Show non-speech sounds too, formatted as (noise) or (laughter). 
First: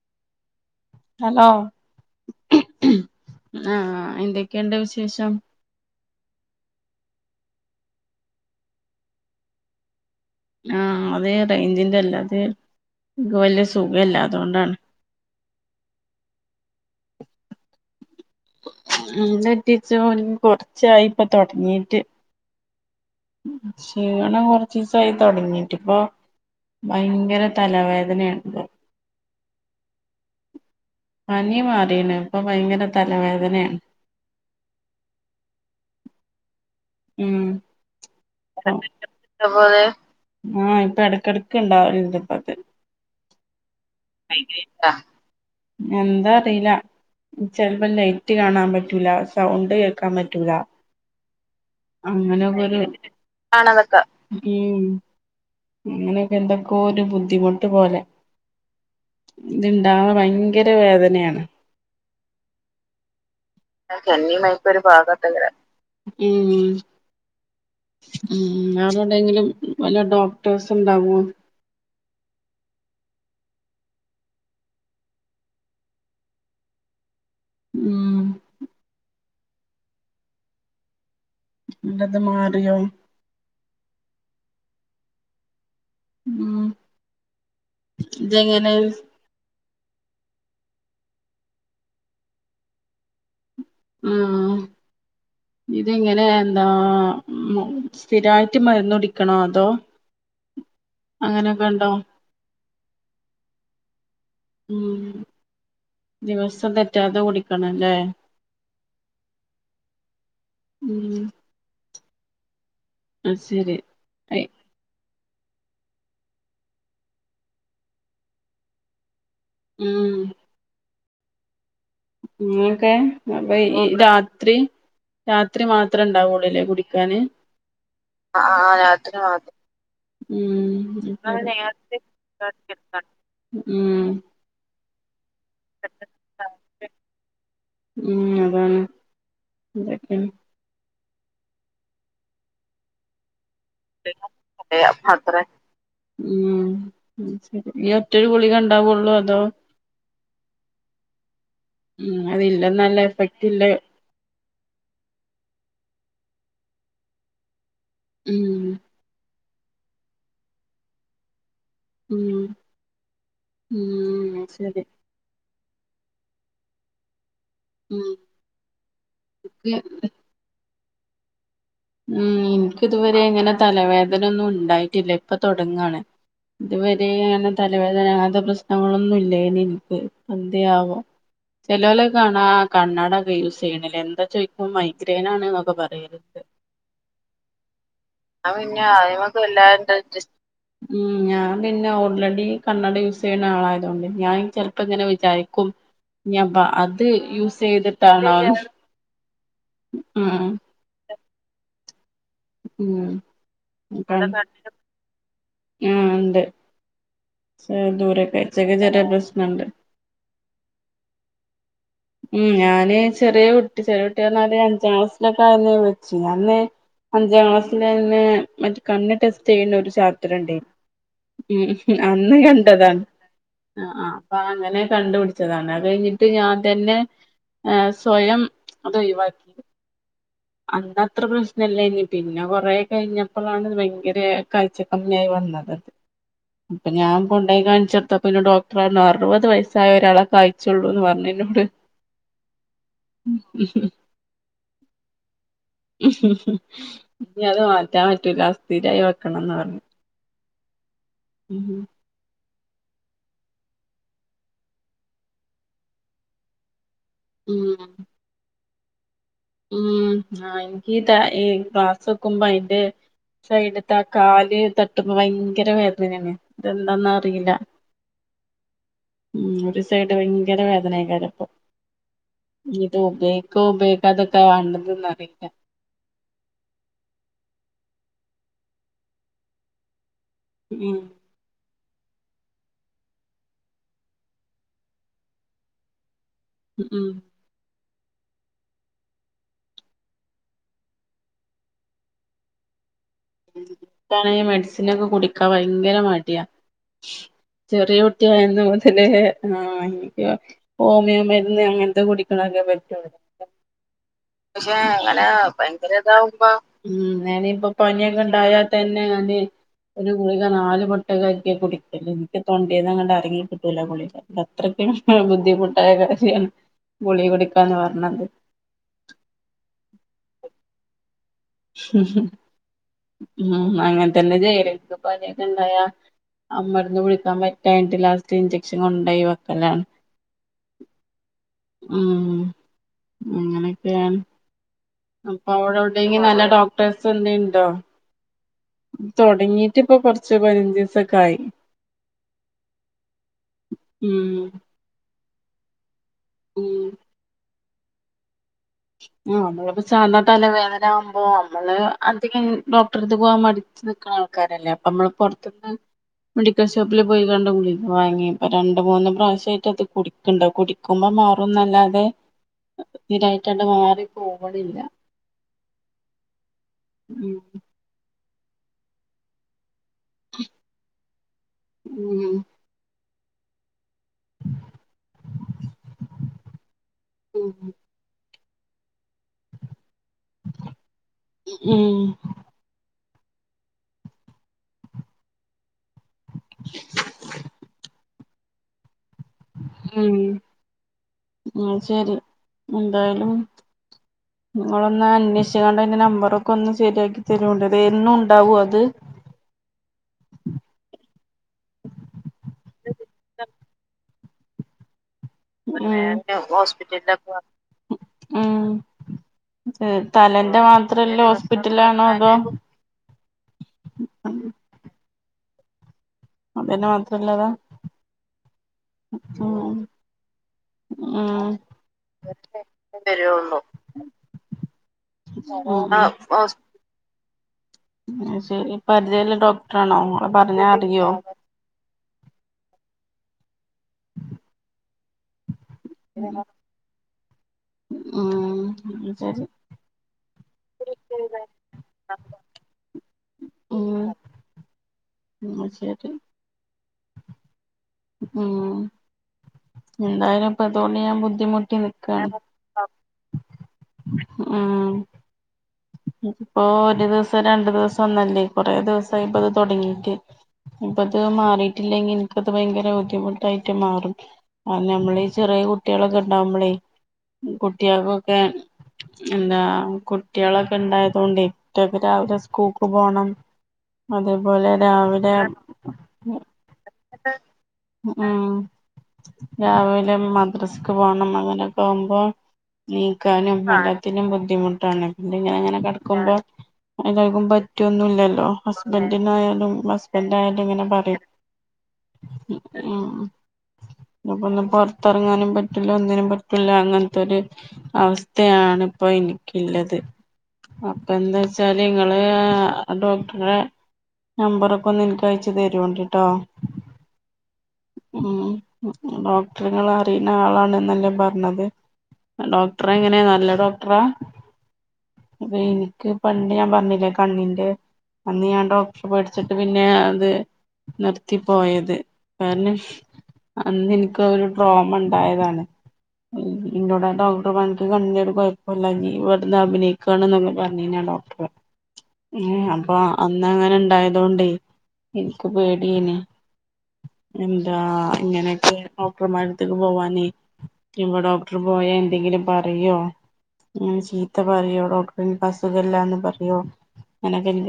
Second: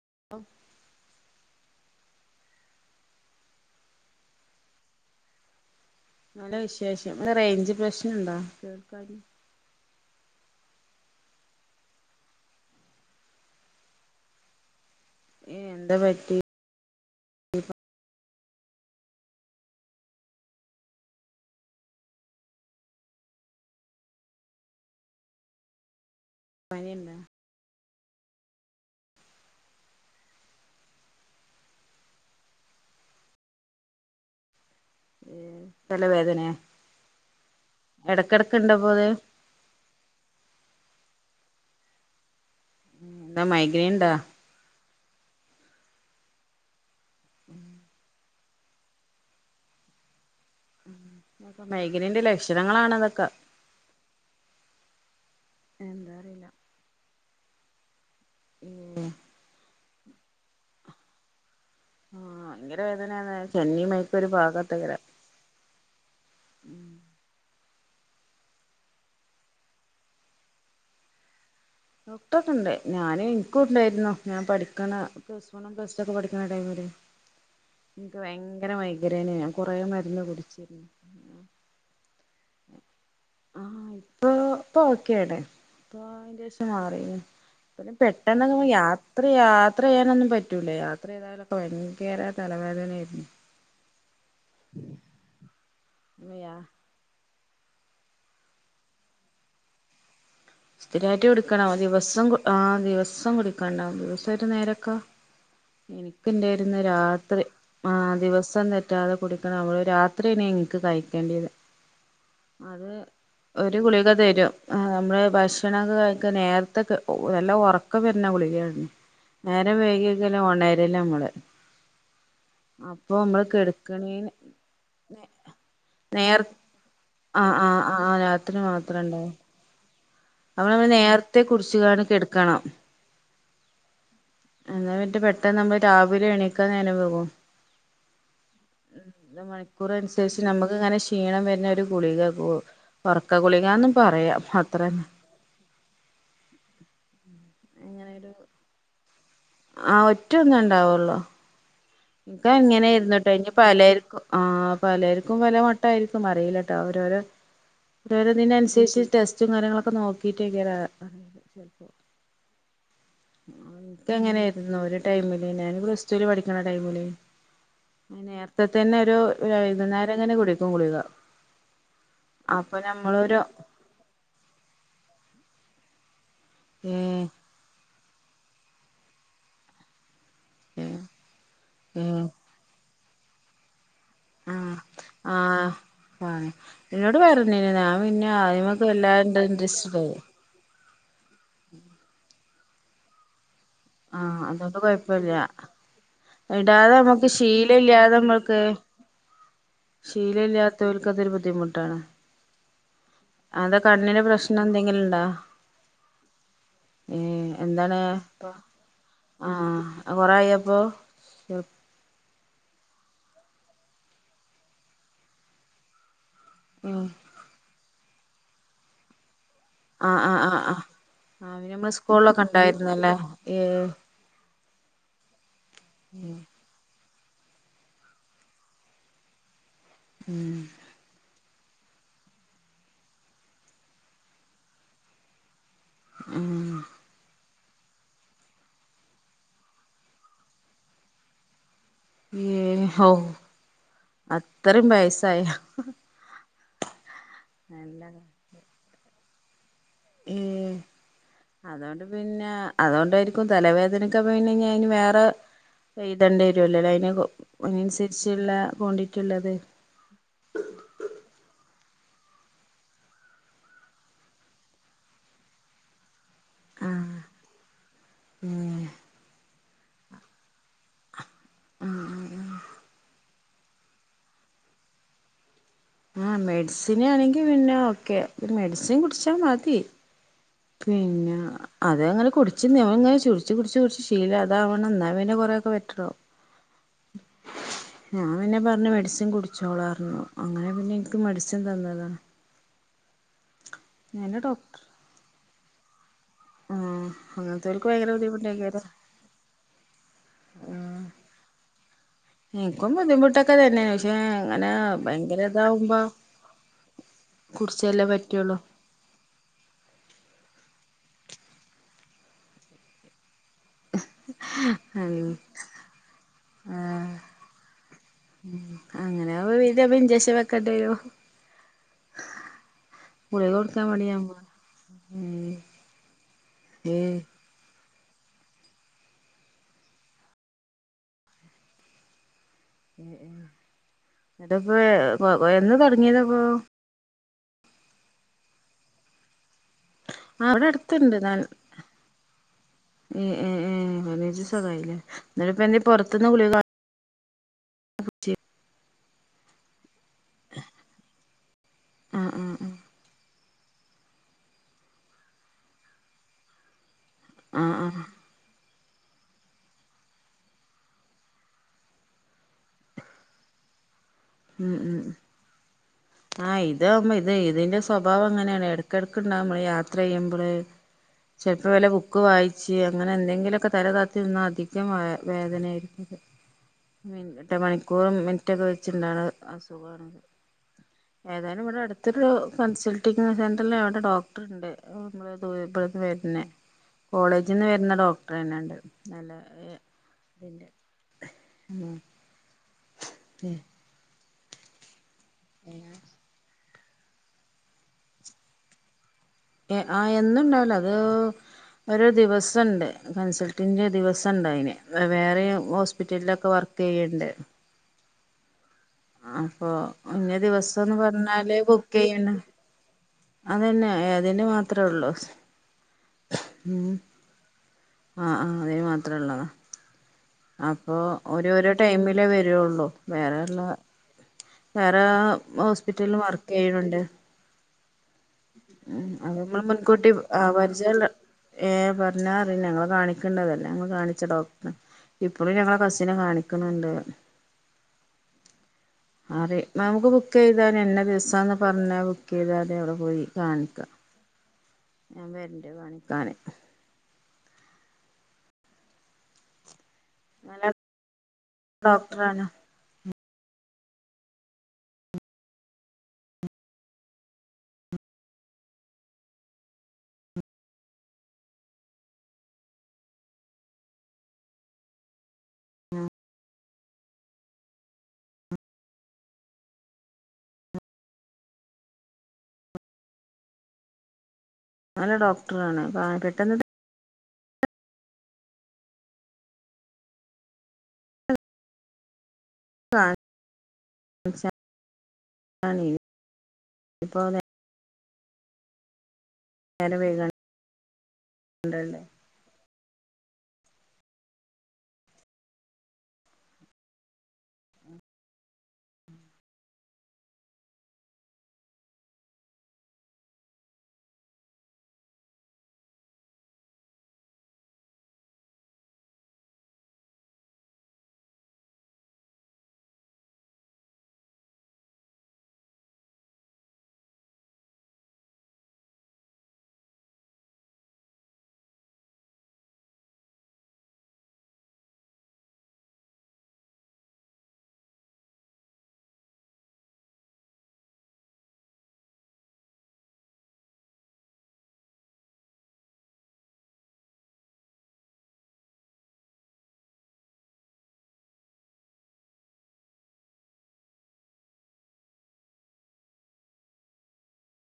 (unintelligible) Hello ആഹ് എന്തൊക്കെയുണ്ട് വിശേഷം? നല്ല വിശേഷം ഇടെ റേഞ്ച് പ്രശ്നണ്ടോ ആഹ് അതെയതെ എന്തിൻ്റെ അല്ലാതെ? എനിക്ക് വല്യ സുഖയില്ല അതുകൊണ്ടാണ്. എന്ത്പറ്റി (inaudible) കൊറച്ചായിപ്പൊ തൊടങ്ങീട്ട് ക്ഷീണം കൊറച്ചീസായി തൊടങ്ങിട്ട്. ഇപ്പോ പനിണ്ടോ ഭയങ്കര തലവേദനയുണ്ട്. പനി മാറീണ്. ഇപ്പൊ ഭയങ്കര തലവേദനയാണ്. തലവേദനയോ? ഉം ആഹ് പ്പോത് (unintelligible) ഇപ്പൊ എടക്കെട ക്കൊണ്ടാവും (unintelligible) എന്താ മൈഗ്രൈൻ ഇണ്ടോ എന്താ അറിയില്ല (unintelligible) കാണാൻ പറ്റൂല. സൗണ്ട് കേൾക്കാൻ പറ്റൂല. മൈഗ്രൈന്റെ അങ്ങനെയൊക്കൊരു ലക്ഷണങ്ങളാണ് ഇതൊക്കെ (inaudible) എന്താ അങ്ങനെയൊക്കെ അറിയില്ല എന്തൊക്കെയോ ബുദ്ധിമുട്ട് പോലെ. ഏ ഇത് ഇണ്ടായ ഭയങ്കര വേദനയാണ് ആഹ് ഭയങ്കര വേദനാണ് (inaudible) (unintelligible) ഉം അതുകൊണ്ടെങ്കിലും വല്ല ഡോക്ടേഴസ് ഉണ്ടാവോ? ഡോക്ടർ ഒക്കെണ്ട് ഞാനും എനിക്കുണ്ടായിരുന്നു. ഞാൻ പഠിക്കണ പ്ലസ് വൺ പ്ലസ് ടു ഒക്കെ പഠിക്കണ ടൈമിൽ. ഉം എനിക്ക് ഭയങ്കര മൈഗ്രെയിനേനു ഞാൻ കുറെ മരുന്ന് കുടിച്ച് നിന്റേത് മാറിയോ ആഹ് ഇപ്പൊ ഇപ്പൊ ഓക്കെയാണ്. ഇപ്പൊ ഉം അയിന്റേഷം മാറി. (unintelligible) പിന്നെ പെട്ടെന്നങ്ങ് ഇതെങ്ങനെ യാത്രിയാ ത്ര ചെയ്യാനൊന്നും പറ്റൂല. യാത്ര ചെയ്താലൊക്കെ ഭയങ്കര തലവേദനയാരുന്നു. മ്ഹ് ആഹ് ഇതിങ്ങനെ യാ എന്താ ഉം സ്ഥിരായിട്ട് മരുന്ന് കുടിക്കണോ അതോ സ്ഥിരമായിട്ട് അങ്ങനെയൊക്കെ കുടിക്കണം. ഉണ്ടോ ദിവസം ദിവസം കുടിക്കണം. ദിവസ ഒരു ഉം നേരൊക്കെ ദിവസം എനിക്കുണ്ടായിരുന്നു തെറ്റാതെ രാത്രി കുടിക്കണം ല്ലേ ആ ദിവസം തെറ്റാതെ കുടിക്കണം നമ്മള് രാത്രി നിനക്ക് ഉം കഴിക്കേണ്ടിയത് അത് അത് ശരി ഒരു ഗുളിക തരും നമ്മള് ഭക്ഷണൊക്കെ കഴിക്ക നേരത്തെ നല്ല ഒറക്കം വരുന്ന ഗുളികയാണ്. നേരം ഉം വൈകിയേച്ചാല് ഒണരില്ല നമ്മള്. ഇനിയൊക്കെ അപ്പൊ നമ്മള് (unintelligible) ഈ കെടുക്കണേന് രാത്രി രാത്രി നേർ മാത്രേണ്ടാവള്ളൂല്ലേ കുടിക്കാന് ആഹ് ആഹ് രാത്രി ആഹ് ആഹ് മാത്രം രാത്രി ഉണ്ടാവും അപ്പ നമ്മള് മാ നേരത്തെ കുടിച്ച്കാണ്ട് കെടക്കണം ഉം ഉം നമ്മൾ രാവിലെ എണീക്കാൻ നേരം വൈകും ഉം അതാണ് അതൊക്കെയാണ് മണിക്കൂറനുസരിച്ച് നമ്മക്ക് ഇങ്ങനെ ക്ഷീ ക്ഷീണം വരുന്ന ഒരു ഗുളിക ഒറക്ക ഗുളികാന്നും പറയാം. അത്രതന്നെ ഉം ഈ ഒറ്റൊരു ഗുളികണ്ടാവുള്ളു ആ ഒറ്റ ഒന്നു ഇണ്ടാവുള്ളോ ഉം ഇനക്ക് അതില്ല എങ്ങനെ നല്ല ന്നിട്ടോ എഫക്റ്റ് ഇ ഇല്ല പലരിക്കും ആ പലർക്കും പല മട്ട ആയിരിക്കും അറിയിലട്ടോ അവരോരോ ഒരുരതിന ഉം അനുസരിച്ച് ടെസ്റ്റും കാര്യങ്ങളൊക്കെ നോക്കിട്ടേക്ക ശ എക്ക് ഉം ഉം എങ്ങനൊയിരുന്നു ശരി ഒരു ടൈമില് ല്ല ഞാനിവിടെ പ്ലസ്റ്റുല് പഠിക്കണ ടൈമില് ഉം നേരത്തെ തന്നെ ഒരു വൈക്ന്നുന്നേരംങ്ങനെ കുടിക്കും ഗുളിക ഉം അപ്പൊ എനിക്ക് ഇതുവരെ നമ്മളൊരു എങ്ങനെ തലവേദനൊന്നും ഉണ്ടായിട്ടില്ല ഇപ്പൊ തുടങ്ങയാണ് ഇതുവരെ ഏഹ് അങ്ങനെ തലവേദനാത പ്രശ്നങ്ങളൊന്നും ഇല്ല എനിക്ക് ഏഹ് അന്ത്യയാവോ ഏഹ് ചെിലോലൊക്കണ കണ്ണാടൊക്കെ യൂസ് ചെയ്യണ എന്താ ചോദിക്ക ആഹ് മൈഗ്രേൻ ആാണ് എന്നൊക്കെ പറയരുത് എന്നന്നോട് പറഞ്ഞന് ഞാൻ പിന്നെ പിന്നെ ആദ്യമക്ക എല്ലാ അയിമക്ക് വല്ലാണ്ട് ഇൻ്രസ്റ്റ് ഇൻട്രസ്റ്റ് ഉം ഞാൻ പിന്നെ ഓൾറെഡി കണ്ണഡ യൂസ് ചെയ്യുന്ന ആളായി ണ്ട് ഞാൻ ആഹ് അതുകൊണ്ട് ചിലപ്പോ ഇങ്ങനെ കൊഴപ്പല്ല വിചാരിക്കും ഞാൻപ്പാ ഇടാതെ അത് നമുക്ക് യൂസ് ചെയ്തിട്ടാണോ ശീല ഇല്ലാത്തവർക്ക് അതൊരു ബുദ്ധിമുട്ടാണ് ഉം അത കണ്ണിന്റെ പ്രശ്നം എന്തെങ്കിലും ഇണ്ടോ ആ ഉണ്ട് ദൂരൊക്കെച്ചക്ക ച ആ കൊറയപ്പോ ഉം ഞാന് ചെറിയ കുട്ടി ചെറിയ കുട്ട പറഞ്ഞ ഒരു അഞ്ചാം ക്ലാസിലൊക്കെ ആയുന്നേ വെച്ചു അന്ന് ഉം അഞ്ചാം ക്ലാസ് ലായന്ന് മറ്റ് കണ്ണ് ടെസ് റ്റെയ്ണൊര് ആഹ് ആഹ് ആഹ് ചാപ്റ്ററ്ണ്ടേയ് ആഹ് ആഹ് ഉം പിന്നെ നമ്മളെ അന്ന് സ്കൂളിലൊക്കെ കണ്ടതാണ് ഉണ്ടായിരുന്നല്ലേ ഏഹ് അ ത്ത അപ്പ അങ്ങനെ കണ്ട് പിടിച്ചതാണ് അത് കഴിഞ്ഞിട്ട് ഞാ ന് സ്വയം ത് ഒയ് വാക്കി ഉം അന്നത്ര പ്രശ് നല്ലേനി പിന്നെ കൊറേ കയ്ഞ്ഞപ്പളാണ്ത് ഭയങ്കര കായ്ച കമ്മ്യായി വന്നത് ഉം അപ്പൊ ഞാൻ കൊ ണ്ടോയി കാണിച്ചെടുത്തപ്പന്നെ ഡോക്റർ പറഞ്ഞു അറുപത് വയസ്സായ ഒരാളെ കായ്ച്ചാെള്ളൂന്ന് പറഞ്ഞുന്നോട് ഏ ഔ അ അത്റിം വയസായ ഇനി അത് മാറ്റാൻ പറ്റൂല സ്ഥിരായി വെക്കണംന്ന് പറഞ്ഞു എ ഉം അതോണ്ട് പിന്നെ അതോണ്ടായിരിക്കും തലവേദനക്കപ്പ പിന്നെഞ്ഞയ്ന് വേറെ എയ്തെണ്ടിരുല്ലോലെ അയ്ന് ഒ ഉം അയ്നൻസര്ച്ച്ള്ളെ കോണ്ടി ഉം ആ ഇൻക്ക്ത എ പ സക്ക്മ്പോ അയ്ന്റെ സൈഡ്ത്തെ ആ കാല് തട്ടുമ്പോ ഭയങ്കര വേദനേണ് ആഹ് ഇതെന്താന്നറീല ഏഹ് ഉം ഒര് സൈഡ് ഭയങ്കര വേദനെയ്ക്കാരപ്പം ഇത് ഉപയോഗിക്കോ ഉപയോഗിക്കാത്ക്ക വാണ്ടത് ന്നറീല്ല ആ മെഡിസിനാണെങ്കി പിന്നെ ഓക്കെ ഒര് മെഡ്സിൻ കുട്ച്ചാ മതി ഉം പിന്ന അത് അങ്ങനെ കുടിച്ച് (unintelligible) ചുട്ച്ച് കുടിച്ച് കുടിച്ച് ശീലം അതാവണം ന്നാ പിന്നെ കൊറേയൊക്കെ ബെറ്ററാവും ഉ ഉം ഞാൻ പിന്നെ പറഞ്ഞ് മെഡ്സിൻ കുടിച്ചോളാർഞ്ഞു അങ്ങനെ പിന്നെ ൻക്ക് മെഡ്സിൻ തന്നത് ണെ ഈ മെഡ്സിനൊക്കെ കുടിക്കാ ഭയങ്കര മടിയാ ആഹ് അങ്ങനത്തോൽക്ക് ചെറിയ ഭയങ്കര കുട്ടിയായന്നു ബുദ്ധിമുട്ടായിക്കാരം മുതലേ ആ ൻക്ക് ഹോമിയോ മരുന്ന് അങ്ങൻ ത് കുടിക്കണൊക്കെ എനിക്കും പറ്റാെള്ളു ബുദ്ധിമുട്ടൊക്കെ തന്നെയാണ് പക്ഷെ അങ്ങനെ ക്ഷേ അങ്ങനെ ഭയങ്കര ഇതാവുമ്പോ ഭയങ്കരതാവുമ്പോ ഉം ഞാനിപ്പോ കുടിച്ചല്ലേ പറ്റുള്ളൂ പനിയൊക്കെണ്ടായാ തന്നെ ഞാന് ഒര് കു ളിക നാല് പൊട്ടൊക്കെ ആക്ക്യ കുടിക്കല് ൻക്ക് തൊണ്ടേന്നങ്ങട് എറങ്ങി കി ട്ടൂല ഗുളിക അത്രയ്ക്കും ഉം ബുദ്ധിമുട്ടായ കാര്യാണ് ഗുളിക കുടിക്കാന്ന് പറഞ്ഞാല് അങ്ങനെ ആവുമ്പോ ഇഞ്ചക്ഷൻ വെക്കേണ്ടി വരും ഹും ഗുളിക ഹും കൊടുക്കാൻ മടിയാവുമ്പോ അങ്ങൻത്തന്നെ ചെയ്യല് ൻക്ക് പനി ഉം ഒക്കെണ്ടായാ ആ മര്ന്ന് ഏയ് കുടിക്കാൻ പറ്റായ് ട്ട് ലാസ്റ്റ് ഇഞ്ചെക്ഷൻ കൊണ്ടോയി വെക്കലാണ് ഉം അങ്ങനൊക്കെയാണ് എന്നിട്ടിപ്പോ അപ്പൊ എന്ന് അവ്ടെ ഒവ്ടെങ്കി തുടങ്ങിയതാപ്പോ നല്ല ഡോക്ടേഴ്സ് ന്തേ ണ്ടോ തൊട്ങ്ങീട്ട്പ്പൊ കൊർച്ച് പയ്നഞ്ചിസൊക്കായി ഉം ഉം ഉം അതേത് സുഖായില്ലേ ന്നിട്ട്പ്പെന്തേ പാെറത്ത്ന്ന് ഗുളിക വാ ഉം ആ നമ്മളിപ്പോ സാധാ തലവേദന ആവുമ്പോ മ്മള് ആഹ് അധികം ആഹ് ഡോക്ടറെട്ത്ത്ക്ക് പോവാൻ മടി ച്ച് നിക്ക്ണ ആൾക്കാരല്ലേ അപ്പം മ്മള് പുറത്ത്ന്ന് മെഡിക്കൽഷോ പ്പില് പോയികാണ്ട് ആഹ് ഗുളിക ആഹ് ആഹ് വാങ്ങി പ്പോ രണ് ണ്ട് മൂന്ന് പ്രാവശ്യായിട്ടത് കുടിക്കണ്ട് കുടിക്കുമ്പോ മാറുംന്നല്ലാതെ ഇതയ് കണ്ട് മാറി ഉം ഉം ആ ഇതാവുമ്പ ഇതേ ഉം ഇതിന്റെ സ്വഭാവം അങ്ങനേണ് എടക്കെടക്ക്ണ്ടാവുമ്പളെ യാത്ര ചെയ്യുമ്പള് ചെൽപ്പോ വല്ല ബുക്ക് ഉം വായ്ച്ചെ അങ്ങനെന്തെങ്കിലൊക്കെ തലതാ ത്തി നിന്ന അധികം വ വേദനേയ്ര്ക്കും മിർ എട്ട് മണിക്കൂറും മിനിറ്റൊക്കെ വെച്ച് ണ്ടാവ്ണ അസുഖാണ് ഏതായാലും ഇവിടെ ഉം അടുത്തൊരു കൺസൾ ട്ടി സെന്ററിലവ്ടെ ഡോക്ടർണ്ട് (unintelligible) പിന്നെ കോളേജിന്ന് വര്ന്ന ഡോക്ടറെന്നെണ്ട് നല്ല ഏ ഉം തിന്റെ ആ ഉം ശരി എന്തായാലും നിങ്ങളൊന്ന് അന്വേഷിക്കാണ്ട അതിന്റെ നമ്പറൊക്കെ ഒന്ന് ശരിയാക്കി തരുണ്ടത് എന്നും ഉണ്ടാവോ അത് ആ എന്നുണ്ടാവില്ല അത് ഒരു ഒണ്ട് അയിന് വേറെ വേറെ ഹോസ്പിറ്റലിലൊക്കെ വർക്ക് ചെയ്യണ്ട് ആഹ് അപ്പൊ ഇന്ന ദിവസംന്ന് പറഞ്ഞാല് ബുക്ക് ഹോസ്പിറ്റലാണോ അതോ ചെയ്യണ് അതന്നെ അതിന് മാത്രമേ ഉള്ളു അതിന് മാത്രം ഇല്ലതാ ആഹ് ആഹ് അതിന് മാത്ര ഉള്ളതാ അപ്പൊ ഉം ഓരോരോ ടൈമിലേ വരുള്ളു വേറെള്ള വരുള്ളൂ വേറെ ആ ഹോസ്പിറ്റല് വർക്ക് ചെയ്യണുണ്ട് ശരി ഉം പരിചയള്ള അത് നമ്മ ഡോക്ടറാണോ മുൻകൂട്ടി ഇങ്ങള് ആ പറഞ്ഞാ പരിജള്ള അറിയോ ഏ പറഞ്ഞാ ഞങ്ങൾ കാണിക്കേണ്ടതല്ല അന്ന് കാണിച്ച ഡോക്ടർ ഇപ്പഴും ഞങ്ങ കസിനെ കാണിക്കണുണ്ട് ഉം ശരി അതെ നമുക്ക് ബുക്ക് ചെയ്ത ഇന്ന ദിവസാന്ന് പറഞ്ഞ് ബുക്ക് ചെയ്താല് അവിടെ പോയി കാണിക്കാം ഉം ഞാൻ ഉം വരന്റെ ശരി പണിക്കാനെ ഉം എന്തായാലും ഇപ്പ നല്ല അതുകൊണ്ട് ഞാൻ ബുദ്ധിമുട്ടി നിക്കാണ് ഡോക്ടറാണ് ആഹ് പ്പോ ഒരു ദിവസം രണ്ടു ദിവസം ഒന്നല്ലേ കൊറേ ദിവസായിപ്പോ ഇത് തുടങ്ങിട്ട് ഇപ്പത് മാറിയിട്ടില്ലെങ്കിൽ എനിക്കത് ഭയങ്കര ബുദ്ധിമുട്ടായിട്ട് മാറും ആ ഞമ്മള് ചെറിയ ഉം കുട്ടികളൊക്കെ ഇണ്ടാവുമ്പോളേ കുട്ടികൾക്കൊക്കെ എന്താ കുട്ട് കുട്ടികളൊക്കെ ഇണ്ടായതുകൊണ്ടേ കുട്ടികൾക്ക് രാവിലെ സ്കൂൾക്ക് പോണം അത് പോലെ നല്ല രാവിലെ ഡോക്ടറാണ് പെട്ടെന്ന് ഉഉം രാവിലെ മദ്രസക്ക് പോണം അങ്ങനെയൊക്കെ ആകുമ്പോ നീക്കാനും ആ ല്ലാത്തിനും കാണിച്ചാ ബുദ്ധിമുട്ടാണ് പിന്നെ ഞാൻ ഇങ്ങനെ കടക്കുമ്പോ ഇപ്പൊ (unintelligible) കുറ്റൊന്നുല്ലല്ലോ ഹസ്ബൻഡിനായാലും നേരം ഹസ്ബൻഡ് ആയാലും ഇങ്ങനെ പറയും വൈകണ്ടല്ലേ മ് ആ അപ്പൊ ഒന്ന് പൊറത്തിറങ്ങാനും പറ്റൂല്ല ഒന്നിനും പറ്റൂല്ല അങ്ങനത്തെ ഒരു അവസ്ഥയാണ് ഇപ്പോ എനിക്കില്ലത് അപ്പൊ എന്താ വച്ചാല് ഇങ്ങള് ആ ഡോക്ടറ്ടെ നമ്പറൊക്കെ ഒന്ന് നിക്ക് അയച്ചു തരുവോണ്ടിട്ടാ ഉ ഡോക്ടറുക അറിയുന്ന ആളാണ്െന്നല്ലേ പറഞ്ഞത് ഡോക്ടറെ എങ്ങനെയാ നല്ല ഡോക്ടറാ അപ്പൊ എനിക്ക് പണ്ട് ഞാൻ പറഞ്ഞില്ലേ കണ്ണിന്റെ അന്ന് ഞാൻ ഡോക്ടർ പേഠിച്ചിട്ട് പിന്നെ അത് നിർത്തി പോയത് കാരണം അന്ന് എനക്ക് ഒരു ഡ്രോമ ഉണ്ടായതാണ് പിന്നോട ഡോക്ടർ പണിക്ക് കണ്ടട് കുഴപ്പമില്ലങ്ക ഇവിന്ന് അഭിനയിക്കും ണൊെ പറഞ്ഞ കഴിഞ്ഞ ഡോക്ടർ ഉ അപ്പൊ അന്ന അങ്ങനെ ഇണ്ടായതോണ്ടേ എനിക്ക് പേടനെ എന്താ ഇങ്ങനെയൊക്കെ ഡോക്ടർമാരുത്തേക്ക് പോവാനെ ഡോക്ടർ പോവാന എന്തെങ്കിലും പറയോ അങ്ങനെ ചീത്ത പറയോ ഡോക്ടറി അസുഖമല്ലാന്ന് പറയോനക്ക